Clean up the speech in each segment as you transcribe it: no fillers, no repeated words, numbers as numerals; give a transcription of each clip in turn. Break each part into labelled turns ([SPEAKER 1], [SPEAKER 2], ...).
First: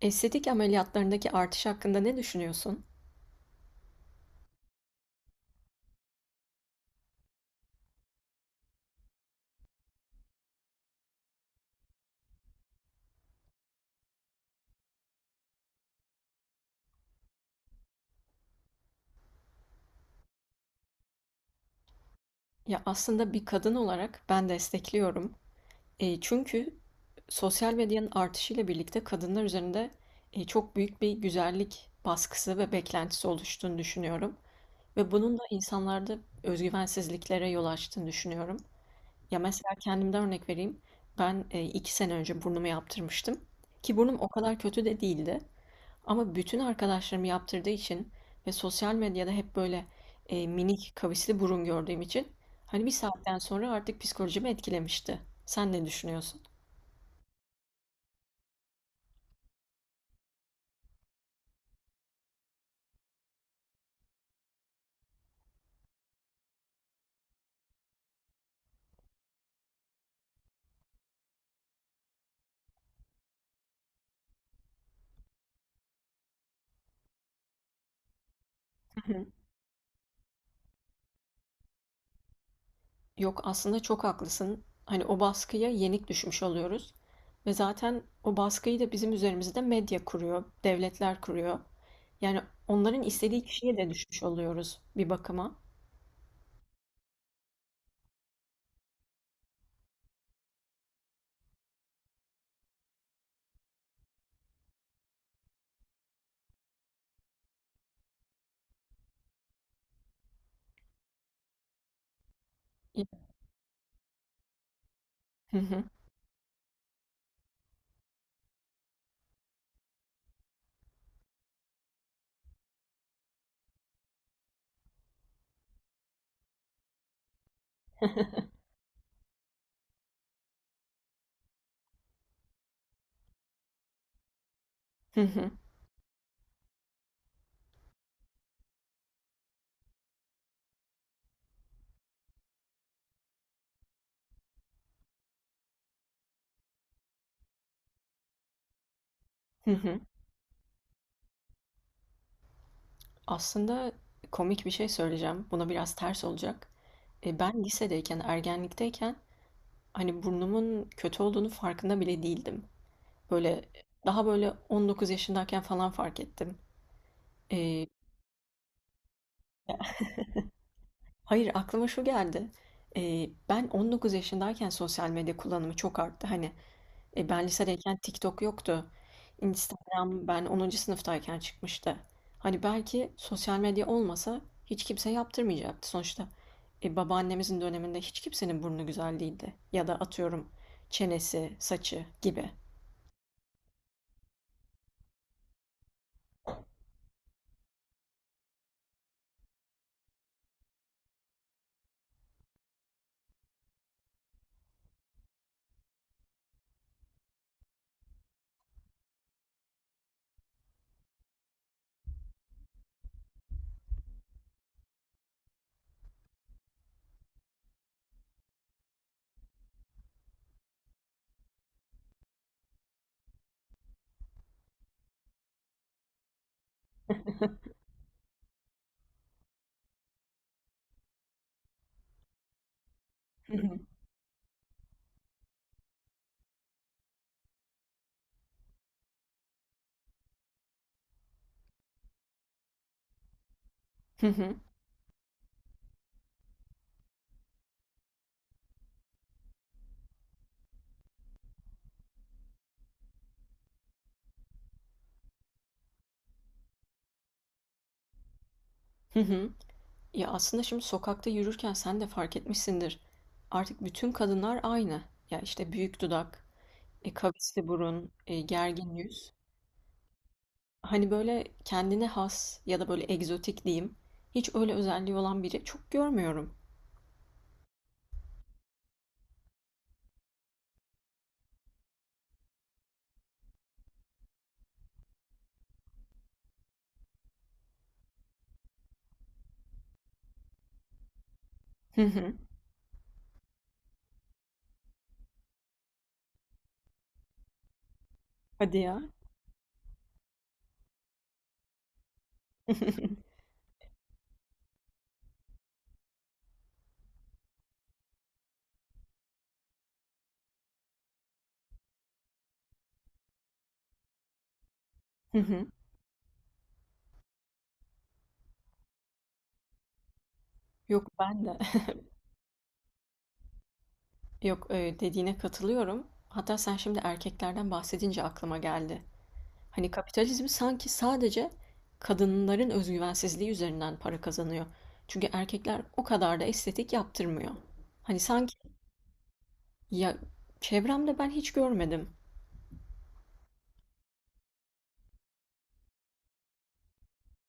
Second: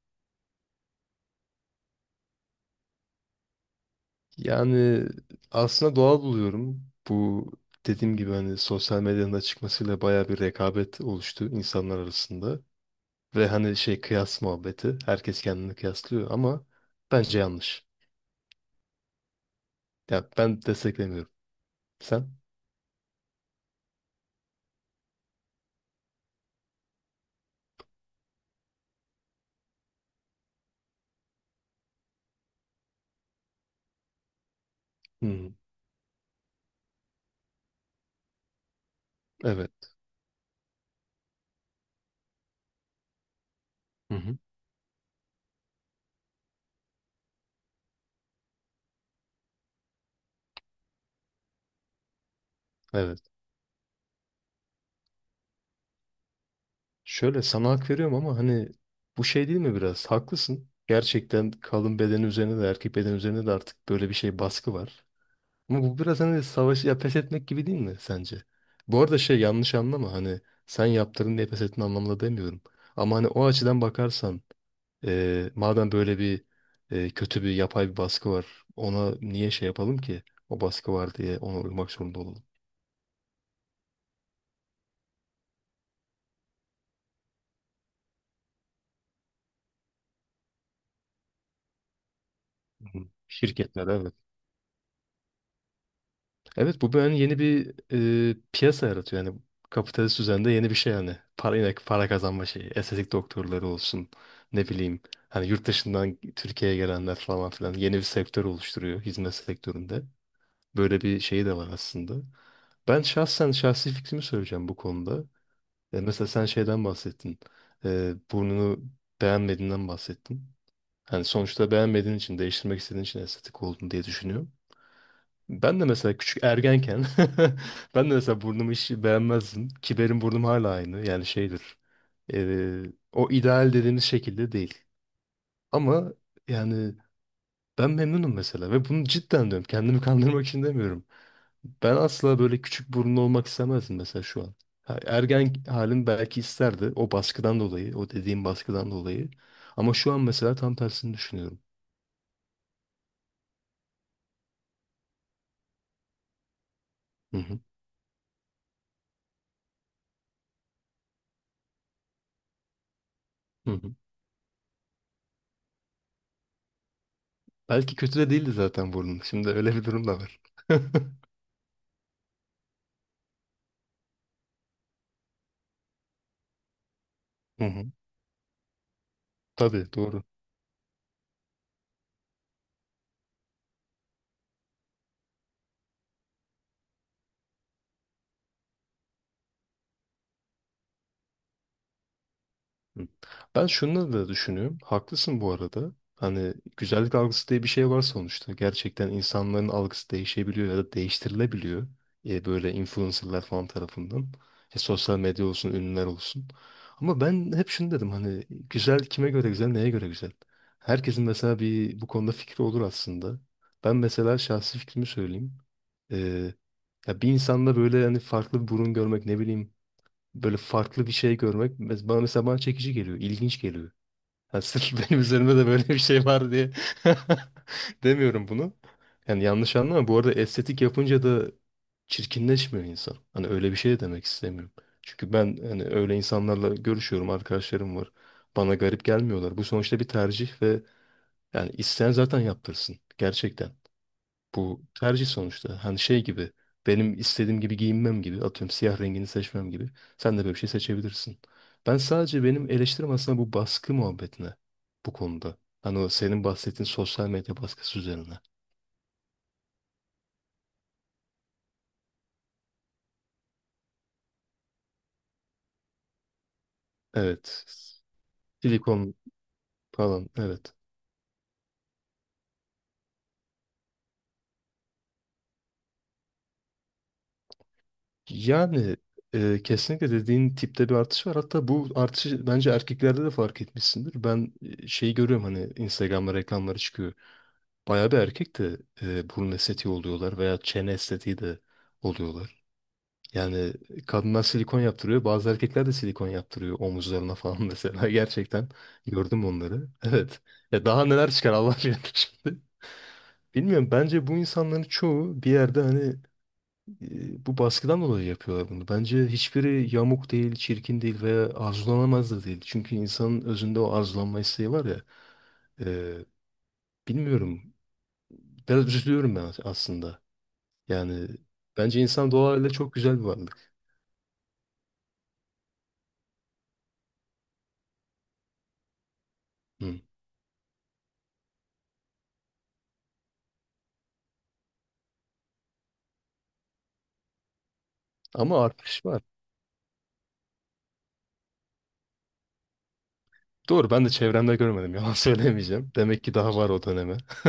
[SPEAKER 1] Estetik ameliyatlarındaki artış hakkında ne düşünüyorsun?
[SPEAKER 2] Yani aslında doğal buluyorum. Bu dediğim gibi hani sosyal medyanın da çıkmasıyla bayağı bir rekabet oluştu insanlar arasında. Ve hani şey kıyas muhabbeti. Herkes kendini kıyaslıyor ama bence yanlış. Ya ben desteklemiyorum. Sen?
[SPEAKER 1] Ya aslında bir kadın olarak ben destekliyorum. Çünkü sosyal medyanın artışıyla birlikte kadınlar üzerinde çok büyük bir güzellik baskısı ve beklentisi oluştuğunu düşünüyorum. Ve bunun da
[SPEAKER 2] Hmm,
[SPEAKER 1] insanlarda özgüvensizliklere yol açtığını düşünüyorum. Ya
[SPEAKER 2] evet.
[SPEAKER 1] mesela kendimden örnek vereyim. Ben iki sene önce burnumu yaptırmıştım. Ki
[SPEAKER 2] Hı
[SPEAKER 1] burnum o
[SPEAKER 2] hı,
[SPEAKER 1] kadar kötü de değildi. Ama bütün arkadaşlarım yaptırdığı için ve sosyal medyada hep böyle, minik kavisli burun gördüğüm için, hani, bir
[SPEAKER 2] evet.
[SPEAKER 1] saatten sonra artık psikolojimi etkilemişti. Sen ne düşünüyorsun?
[SPEAKER 2] Şöyle sana hak veriyorum ama hani bu şey değil mi biraz? Haklısın. Gerçekten kadın bedeni üzerine de erkek bedeni üzerine de artık böyle bir şey baskı var. Ama bu biraz hani savaşı ya pes etmek gibi değil mi sence? Bu arada şey yanlış anlama hani sen yaptırdın diye pes ettin anlamında demiyorum. Ama hani o açıdan bakarsan madem böyle bir kötü bir yapay bir baskı var ona
[SPEAKER 1] Hı hı.
[SPEAKER 2] niye şey yapalım ki? O baskı var diye ona uymak zorunda olalım.
[SPEAKER 1] Yok, aslında çok haklısın. Hani, o baskıya yenik düşmüş oluyoruz ve zaten o baskıyı da bizim üzerimizde medya kuruyor, devletler kuruyor. Yani
[SPEAKER 2] Hı.
[SPEAKER 1] onların istediği kişiye
[SPEAKER 2] Şirketler
[SPEAKER 1] de
[SPEAKER 2] evet.
[SPEAKER 1] düşmüş oluyoruz bir bakıma.
[SPEAKER 2] Evet bu böyle hani yeni bir piyasa yaratıyor. Yani kapitalist düzende yeni bir şey yani. Para, yine para kazanma şeyi. Estetik doktorları olsun. Ne bileyim. Hani yurt dışından Türkiye'ye gelenler falan filan. Yeni bir sektör oluşturuyor hizmet sektöründe. Böyle bir şeyi de var aslında. Ben şahsen şahsi fikrimi söyleyeceğim bu konuda.
[SPEAKER 1] Hı hı.
[SPEAKER 2] Mesela sen şeyden bahsettin. Burnunu beğenmediğinden bahsettin. Hani sonuçta beğenmediğin için, değiştirmek istediğin için estetik olduğunu diye düşünüyorum. Ben de mesela küçük ergenken ben de mesela burnumu hiç beğenmezdim. Ki benim burnum hala aynı. Yani şeydir. eee, O ideal dediğimiz şekilde değil.
[SPEAKER 1] Hı hı.
[SPEAKER 2] Ama yani ben memnunum mesela ve bunu cidden diyorum. Kendimi kandırmak için demiyorum. Ben asla böyle küçük burunlu olmak istemezdim mesela şu an. Ha, ergen halim belki isterdi o baskıdan dolayı, o dediğim baskıdan dolayı.
[SPEAKER 1] Hı
[SPEAKER 2] Ama
[SPEAKER 1] hı.
[SPEAKER 2] şu an mesela tam tersini düşünüyorum.
[SPEAKER 1] Aslında komik bir şey söyleyeceğim. Buna biraz ters olacak.
[SPEAKER 2] Hı hı,
[SPEAKER 1] Ben lisedeyken, ergenlikteyken hani burnumun kötü olduğunu farkında bile değildim. Böyle
[SPEAKER 2] hı hı.
[SPEAKER 1] daha böyle 19 yaşındayken falan fark ettim. E,
[SPEAKER 2] Belki kötü de değildi zaten burnum. Şimdi öyle bir durum da var.
[SPEAKER 1] hayır, aklıma şu geldi. Ben 19 yaşındayken sosyal medya kullanımı çok arttı. Ben
[SPEAKER 2] Hı hı.
[SPEAKER 1] lisedeyken TikTok yoktu.
[SPEAKER 2] Tabii doğru.
[SPEAKER 1] Instagram ben onuncu sınıftayken çıkmıştı. Hani belki sosyal medya olmasa hiç kimse yaptırmayacaktı sonuçta. Babaannemizin döneminde hiç kimsenin burnu güzel değildi. Ya da atıyorum, çenesi, saçı gibi.
[SPEAKER 2] Hı. Ben şunu da düşünüyorum. Haklısın bu arada. Hani güzellik algısı diye bir şey var sonuçta. Gerçekten insanların algısı değişebiliyor ya da değiştirilebiliyor. Böyle influencerlar falan tarafından. Sosyal medya olsun, ünlüler olsun. Ama ben hep şunu dedim hani güzel kime göre güzel, neye göre güzel? Herkesin mesela bir bu konuda fikri olur aslında. Ben mesela şahsi fikrimi söyleyeyim. E, Ya bir insanda böyle hani farklı bir burun görmek ne bileyim böyle farklı bir şey görmek bana mesela çekici geliyor, ilginç geliyor. Yani sırf benim üzerimde de böyle bir şey var diye demiyorum bunu. Yani yanlış anlama. Bu arada estetik yapınca da çirkinleşmiyor insan. Hani
[SPEAKER 1] Hı hı.
[SPEAKER 2] öyle bir şey de demek istemiyorum. Çünkü ben hani öyle insanlarla görüşüyorum, arkadaşlarım var. Bana garip gelmiyorlar. Bu sonuçta bir tercih ve yani isteyen zaten yaptırsın. Gerçekten.
[SPEAKER 1] Hı hı.
[SPEAKER 2] Bu tercih sonuçta. Hani şey gibi benim istediğim gibi giyinmem gibi atıyorum siyah rengini seçmem gibi. Sen de böyle bir şey seçebilirsin. Ben sadece benim eleştirim aslında bu baskı muhabbetine bu konuda. Hani o senin bahsettiğin sosyal medya baskısı üzerine.
[SPEAKER 1] Hı hı. Ya aslında şimdi sokakta yürürken sen de fark etmişsindir. Artık bütün kadınlar aynı. Ya işte büyük dudak,
[SPEAKER 2] Evet.
[SPEAKER 1] kavisli burun, gergin
[SPEAKER 2] Silikon
[SPEAKER 1] yüz.
[SPEAKER 2] falan evet.
[SPEAKER 1] Hani, böyle, kendine has ya da, böyle, egzotik diyeyim, hiç öyle özelliği olan biri çok görmüyorum.
[SPEAKER 2] Yani kesinlikle dediğin tipte bir artış var. Hatta bu artışı bence erkeklerde de fark etmişsindir. Ben şeyi görüyorum hani Instagram'da reklamları çıkıyor. Bayağı bir erkek de burun estetiği oluyorlar veya çene estetiği de
[SPEAKER 1] Hı hı.
[SPEAKER 2] oluyorlar. Yani kadınlar silikon yaptırıyor. Bazı erkekler de silikon yaptırıyor omuzlarına falan mesela. Gerçekten
[SPEAKER 1] Hadi ya.
[SPEAKER 2] gördüm onları. Evet. Ya daha neler çıkar Allah bilir şimdi. Bilmiyorum. Bence bu insanların çoğu bir yerde hani bu baskıdan dolayı yapıyorlar bunu. Bence hiçbiri yamuk değil, çirkin değil veya arzulanamaz da değil. Çünkü insanın özünde o arzulanma isteği var ya.
[SPEAKER 1] Hı hı.
[SPEAKER 2] e, Bilmiyorum. Biraz üzülüyorum ben aslında.
[SPEAKER 1] Yok,
[SPEAKER 2] Yani
[SPEAKER 1] ben de.
[SPEAKER 2] bence insan doğayla çok güzel bir varlık.
[SPEAKER 1] Yok, dediğine katılıyorum. Hatta sen şimdi erkeklerden bahsedince aklıma geldi. Hani,
[SPEAKER 2] Hı.
[SPEAKER 1] kapitalizm sanki sadece kadınların özgüvensizliği üzerinden para kazanıyor. Çünkü erkekler o kadar da estetik yaptırmıyor. Hani, sanki
[SPEAKER 2] Ama artış var.
[SPEAKER 1] ya, çevremde ben hiç görmedim
[SPEAKER 2] Doğru ben de çevremde görmedim yalan söylemeyeceğim. Demek ki daha var o döneme.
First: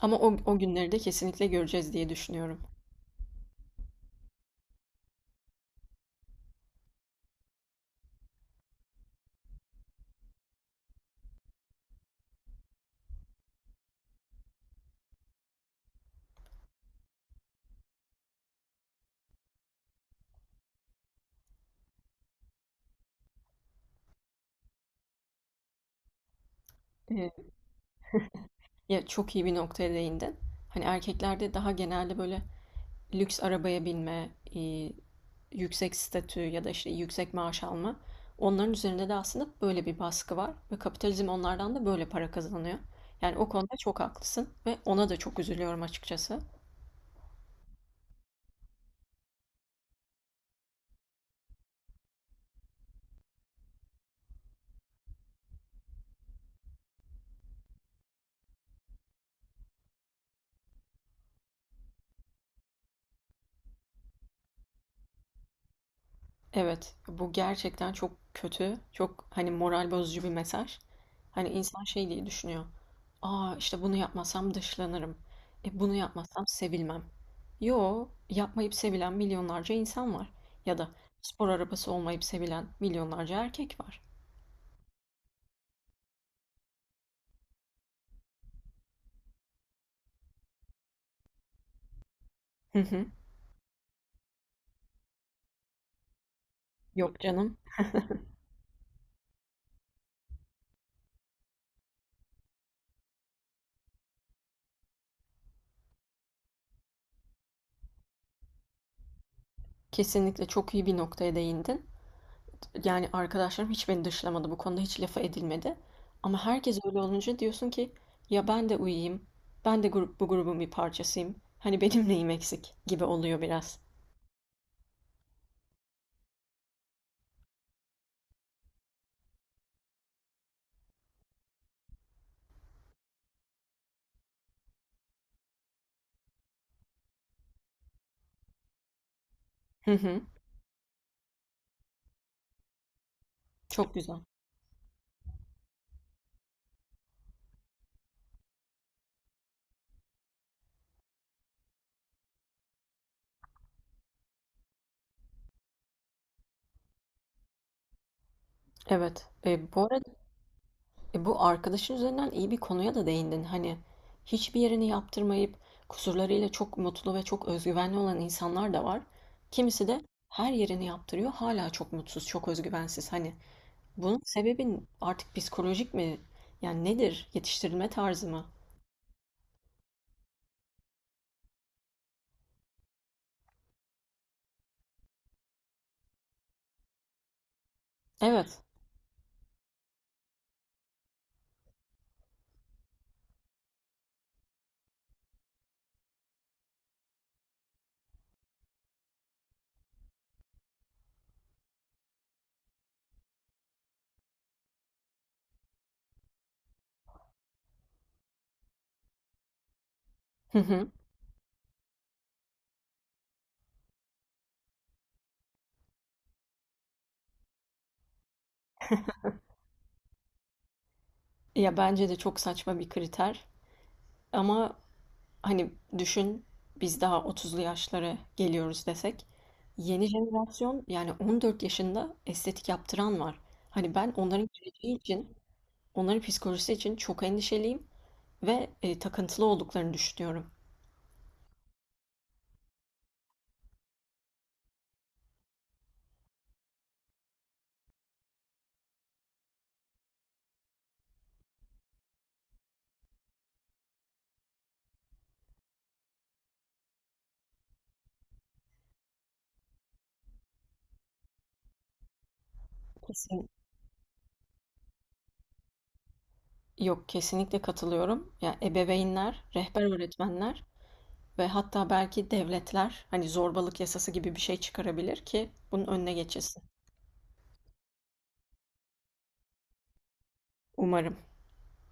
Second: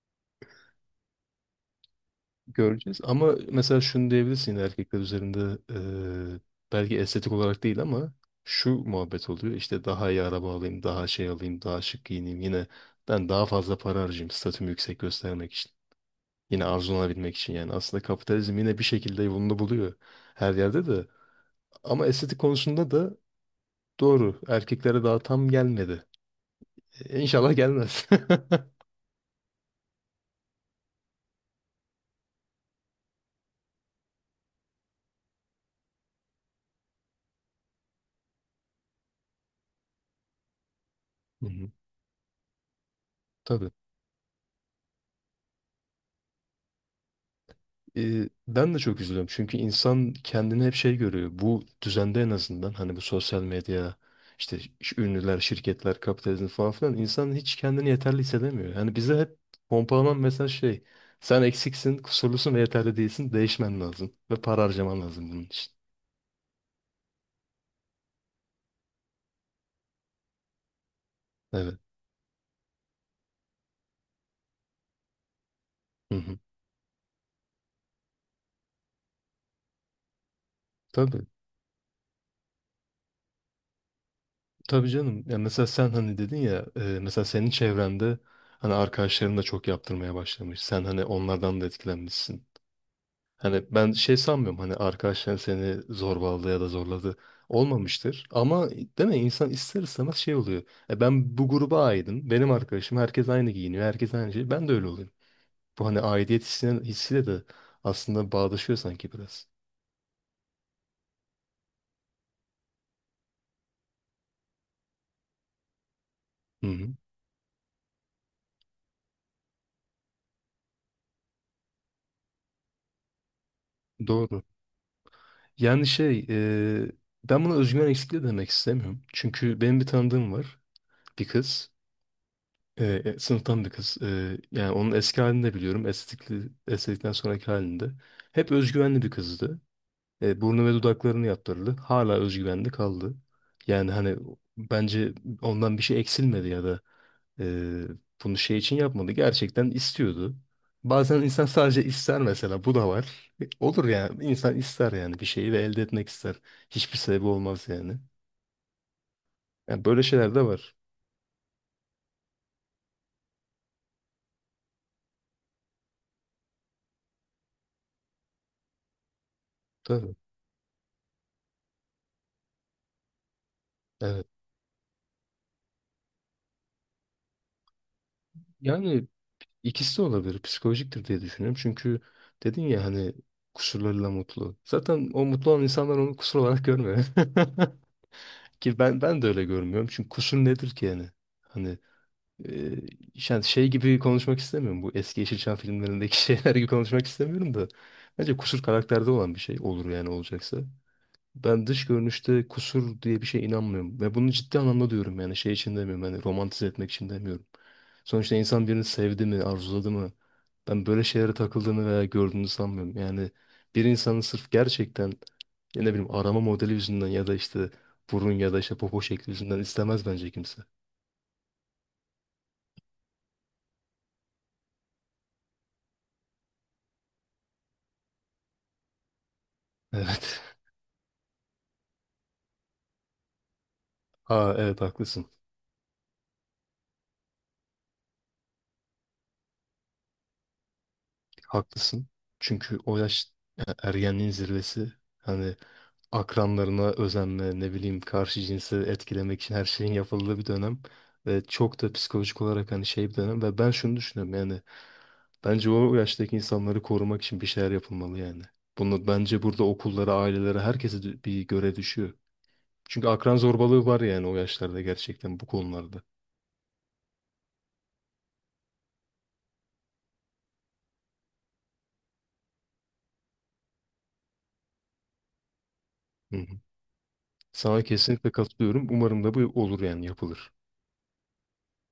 [SPEAKER 1] ama o günleri de kesinlikle göreceğiz diye düşünüyorum.
[SPEAKER 2] Göreceğiz ama mesela şunu diyebilirsin yine erkekler üzerinde eee, belki estetik olarak değil ama şu muhabbet oluyor. İşte daha iyi araba alayım, daha şey alayım, daha şık giyineyim. Yine ben daha fazla para harcayayım statümü yüksek göstermek için. Yine arzulanabilmek için yani aslında kapitalizm yine bir şekilde yolunu buluyor her yerde de. Ama estetik konusunda da doğru. Erkeklere daha tam gelmedi. İnşallah gelmez.
[SPEAKER 1] Ya çok iyi bir noktaya değindin. Hani erkeklerde daha genelde böyle lüks arabaya binme, e, yüksek statü ya da işte yüksek maaş alma. Onların üzerinde de aslında böyle bir baskı var ve kapitalizm
[SPEAKER 2] Hı hı.
[SPEAKER 1] onlardan da böyle para kazanıyor. Yani o
[SPEAKER 2] Tabii.
[SPEAKER 1] konuda çok haklısın ve ona da çok üzülüyorum açıkçası.
[SPEAKER 2] Ben de çok üzülüyorum. Çünkü insan kendini hep şey görüyor. Bu düzende en azından hani bu sosyal medya, işte ünlüler, şirketler, kapitalizm falan filan insan hiç kendini yeterli hissedemiyor. Yani bize hep pompalanan mesaj şey. Sen eksiksin, kusurlusun ve yeterli değilsin. Değişmen lazım. Ve para harcaman lazım bunun için.
[SPEAKER 1] Evet, bu gerçekten çok kötü, çok hani moral bozucu bir mesaj. Hani
[SPEAKER 2] Evet.
[SPEAKER 1] insan şey diye düşünüyor. Aa işte bunu yapmasam dışlanırım. E bunu
[SPEAKER 2] Hı hı.
[SPEAKER 1] yapmasam sevilmem. Yo, yapmayıp sevilen milyonlarca insan var. Ya da
[SPEAKER 2] Tabii.
[SPEAKER 1] spor arabası olmayıp sevilen milyonlarca erkek var.
[SPEAKER 2] Tabii canım. Ya mesela sen hani dedin ya mesela senin çevrende hani arkadaşların da çok yaptırmaya başlamış. Sen hani onlardan da etkilenmişsin.
[SPEAKER 1] Hı hı.
[SPEAKER 2] Hani ben şey sanmıyorum hani arkadaşların seni zorbaladı ya da zorladı.
[SPEAKER 1] Yok canım.
[SPEAKER 2] Olmamıştır. Ama değil mi insan ister istemez şey oluyor. Ben bu gruba aidim. Benim arkadaşım herkes aynı giyiniyor. Herkes aynı şey. Ben de öyle olayım. Bu hani aidiyet hissine, hissiyle de aslında bağdaşıyor sanki biraz.
[SPEAKER 1] Kesinlikle çok iyi bir noktaya değindin. Yani arkadaşlarım hiç beni dışlamadı. Bu konuda hiç lafa edilmedi. Ama
[SPEAKER 2] Hı
[SPEAKER 1] herkes
[SPEAKER 2] hı.
[SPEAKER 1] öyle olunca diyorsun ki ya ben de uyuyayım. Bu grubun bir parçasıyım. Hani benim neyim eksik gibi oluyor biraz.
[SPEAKER 2] Doğru. Yani şey, e, ben buna özgüven eksikliği demek istemiyorum. Çünkü benim bir tanıdığım var, bir kız, sınıftan bir kız. Yani onun eski halini de biliyorum, estetikli, estetikten sonraki halinde. Hep özgüvenli bir kızdı.
[SPEAKER 1] Hı hı.
[SPEAKER 2] Burnu ve dudaklarını yaptırdı. Hala özgüvenli kaldı. Yani
[SPEAKER 1] Çok güzel.
[SPEAKER 2] hani bence ondan bir şey eksilmedi ya da ee, bunu şey için yapmadı. Gerçekten istiyordu. Bazen insan sadece ister mesela. Bu da var. Olur yani. İnsan ister yani bir şeyi ve elde etmek ister. Hiçbir sebebi olmaz yani.
[SPEAKER 1] Evet. E, bu
[SPEAKER 2] Yani böyle
[SPEAKER 1] arada
[SPEAKER 2] şeyler de var.
[SPEAKER 1] e, bu arkadaşın üzerinden iyi bir konuya da değindin. Hani hiçbir yerini yaptırmayıp kusurlarıyla çok mutlu ve çok özgüvenli olan insanlar da var. Kimisi de
[SPEAKER 2] Tabii.
[SPEAKER 1] her yerini yaptırıyor. Hala çok mutsuz, çok özgüvensiz. Hani bunun
[SPEAKER 2] Evet.
[SPEAKER 1] sebebi artık psikolojik mi? Yani nedir? Yetiştirilme tarzı mı?
[SPEAKER 2] Yani ikisi de olabilir. Psikolojiktir diye düşünüyorum. Çünkü dedin ya hani kusurlarıyla mutlu. Zaten o mutlu olan insanlar onu kusur olarak görmüyor.
[SPEAKER 1] Evet.
[SPEAKER 2] Ki ben de öyle görmüyorum. Çünkü kusur nedir ki yani? Hani Ee, yani şey gibi konuşmak istemiyorum. Bu eski Yeşilçam filmlerindeki şeyler gibi konuşmak istemiyorum da. Bence kusur karakterde olan bir şey olur yani olacaksa. Ben dış görünüşte kusur diye bir şeye inanmıyorum. Ve bunu ciddi anlamda diyorum yani şey için demiyorum. Yani romantize etmek için demiyorum. Sonuçta insan birini sevdi mi, arzuladı mı?
[SPEAKER 1] Hı
[SPEAKER 2] Ben
[SPEAKER 1] hı.
[SPEAKER 2] böyle şeylere takıldığını veya gördüğünü sanmıyorum. Yani bir insanın sırf gerçekten ya ne bileyim arama modeli yüzünden ya da işte burun ya da işte popo şekli yüzünden istemez bence kimse.
[SPEAKER 1] Ya bence de çok saçma bir kriter. Ama hani düşün, biz daha 30'lu yaşlara geliyoruz desek. Yeni
[SPEAKER 2] Evet.
[SPEAKER 1] jenerasyon yani 14 yaşında estetik yaptıran var. Hani ben onların
[SPEAKER 2] Aa evet
[SPEAKER 1] geleceği
[SPEAKER 2] haklısın.
[SPEAKER 1] için, onların psikolojisi için çok endişeliyim ve takıntılı olduklarını düşünüyorum.
[SPEAKER 2] Haklısın. Çünkü o yaş ergenliğin zirvesi. Hani akranlarına özenme, ne bileyim karşı cinsi etkilemek için her şeyin yapıldığı bir dönem. Ve çok da psikolojik olarak hani şey bir dönem. Ve ben şunu düşünüyorum yani. Bence o yaştaki insanları korumak için bir şeyler yapılmalı yani. Bunu bence burada okullara, ailelere, herkese bir göre düşüyor. Çünkü akran
[SPEAKER 1] Kesin.
[SPEAKER 2] zorbalığı var yani o yaşlarda gerçekten bu konularda.
[SPEAKER 1] Yok, kesinlikle katılıyorum. Ya ebeveynler, rehber öğretmenler ve hatta belki devletler hani zorbalık yasası gibi bir şey çıkarabilir ki bunun önüne
[SPEAKER 2] Hı hı.
[SPEAKER 1] geçilsin.
[SPEAKER 2] Sana kesinlikle katılıyorum. Umarım da bu olur yani yapılır.
[SPEAKER 1] Umarım.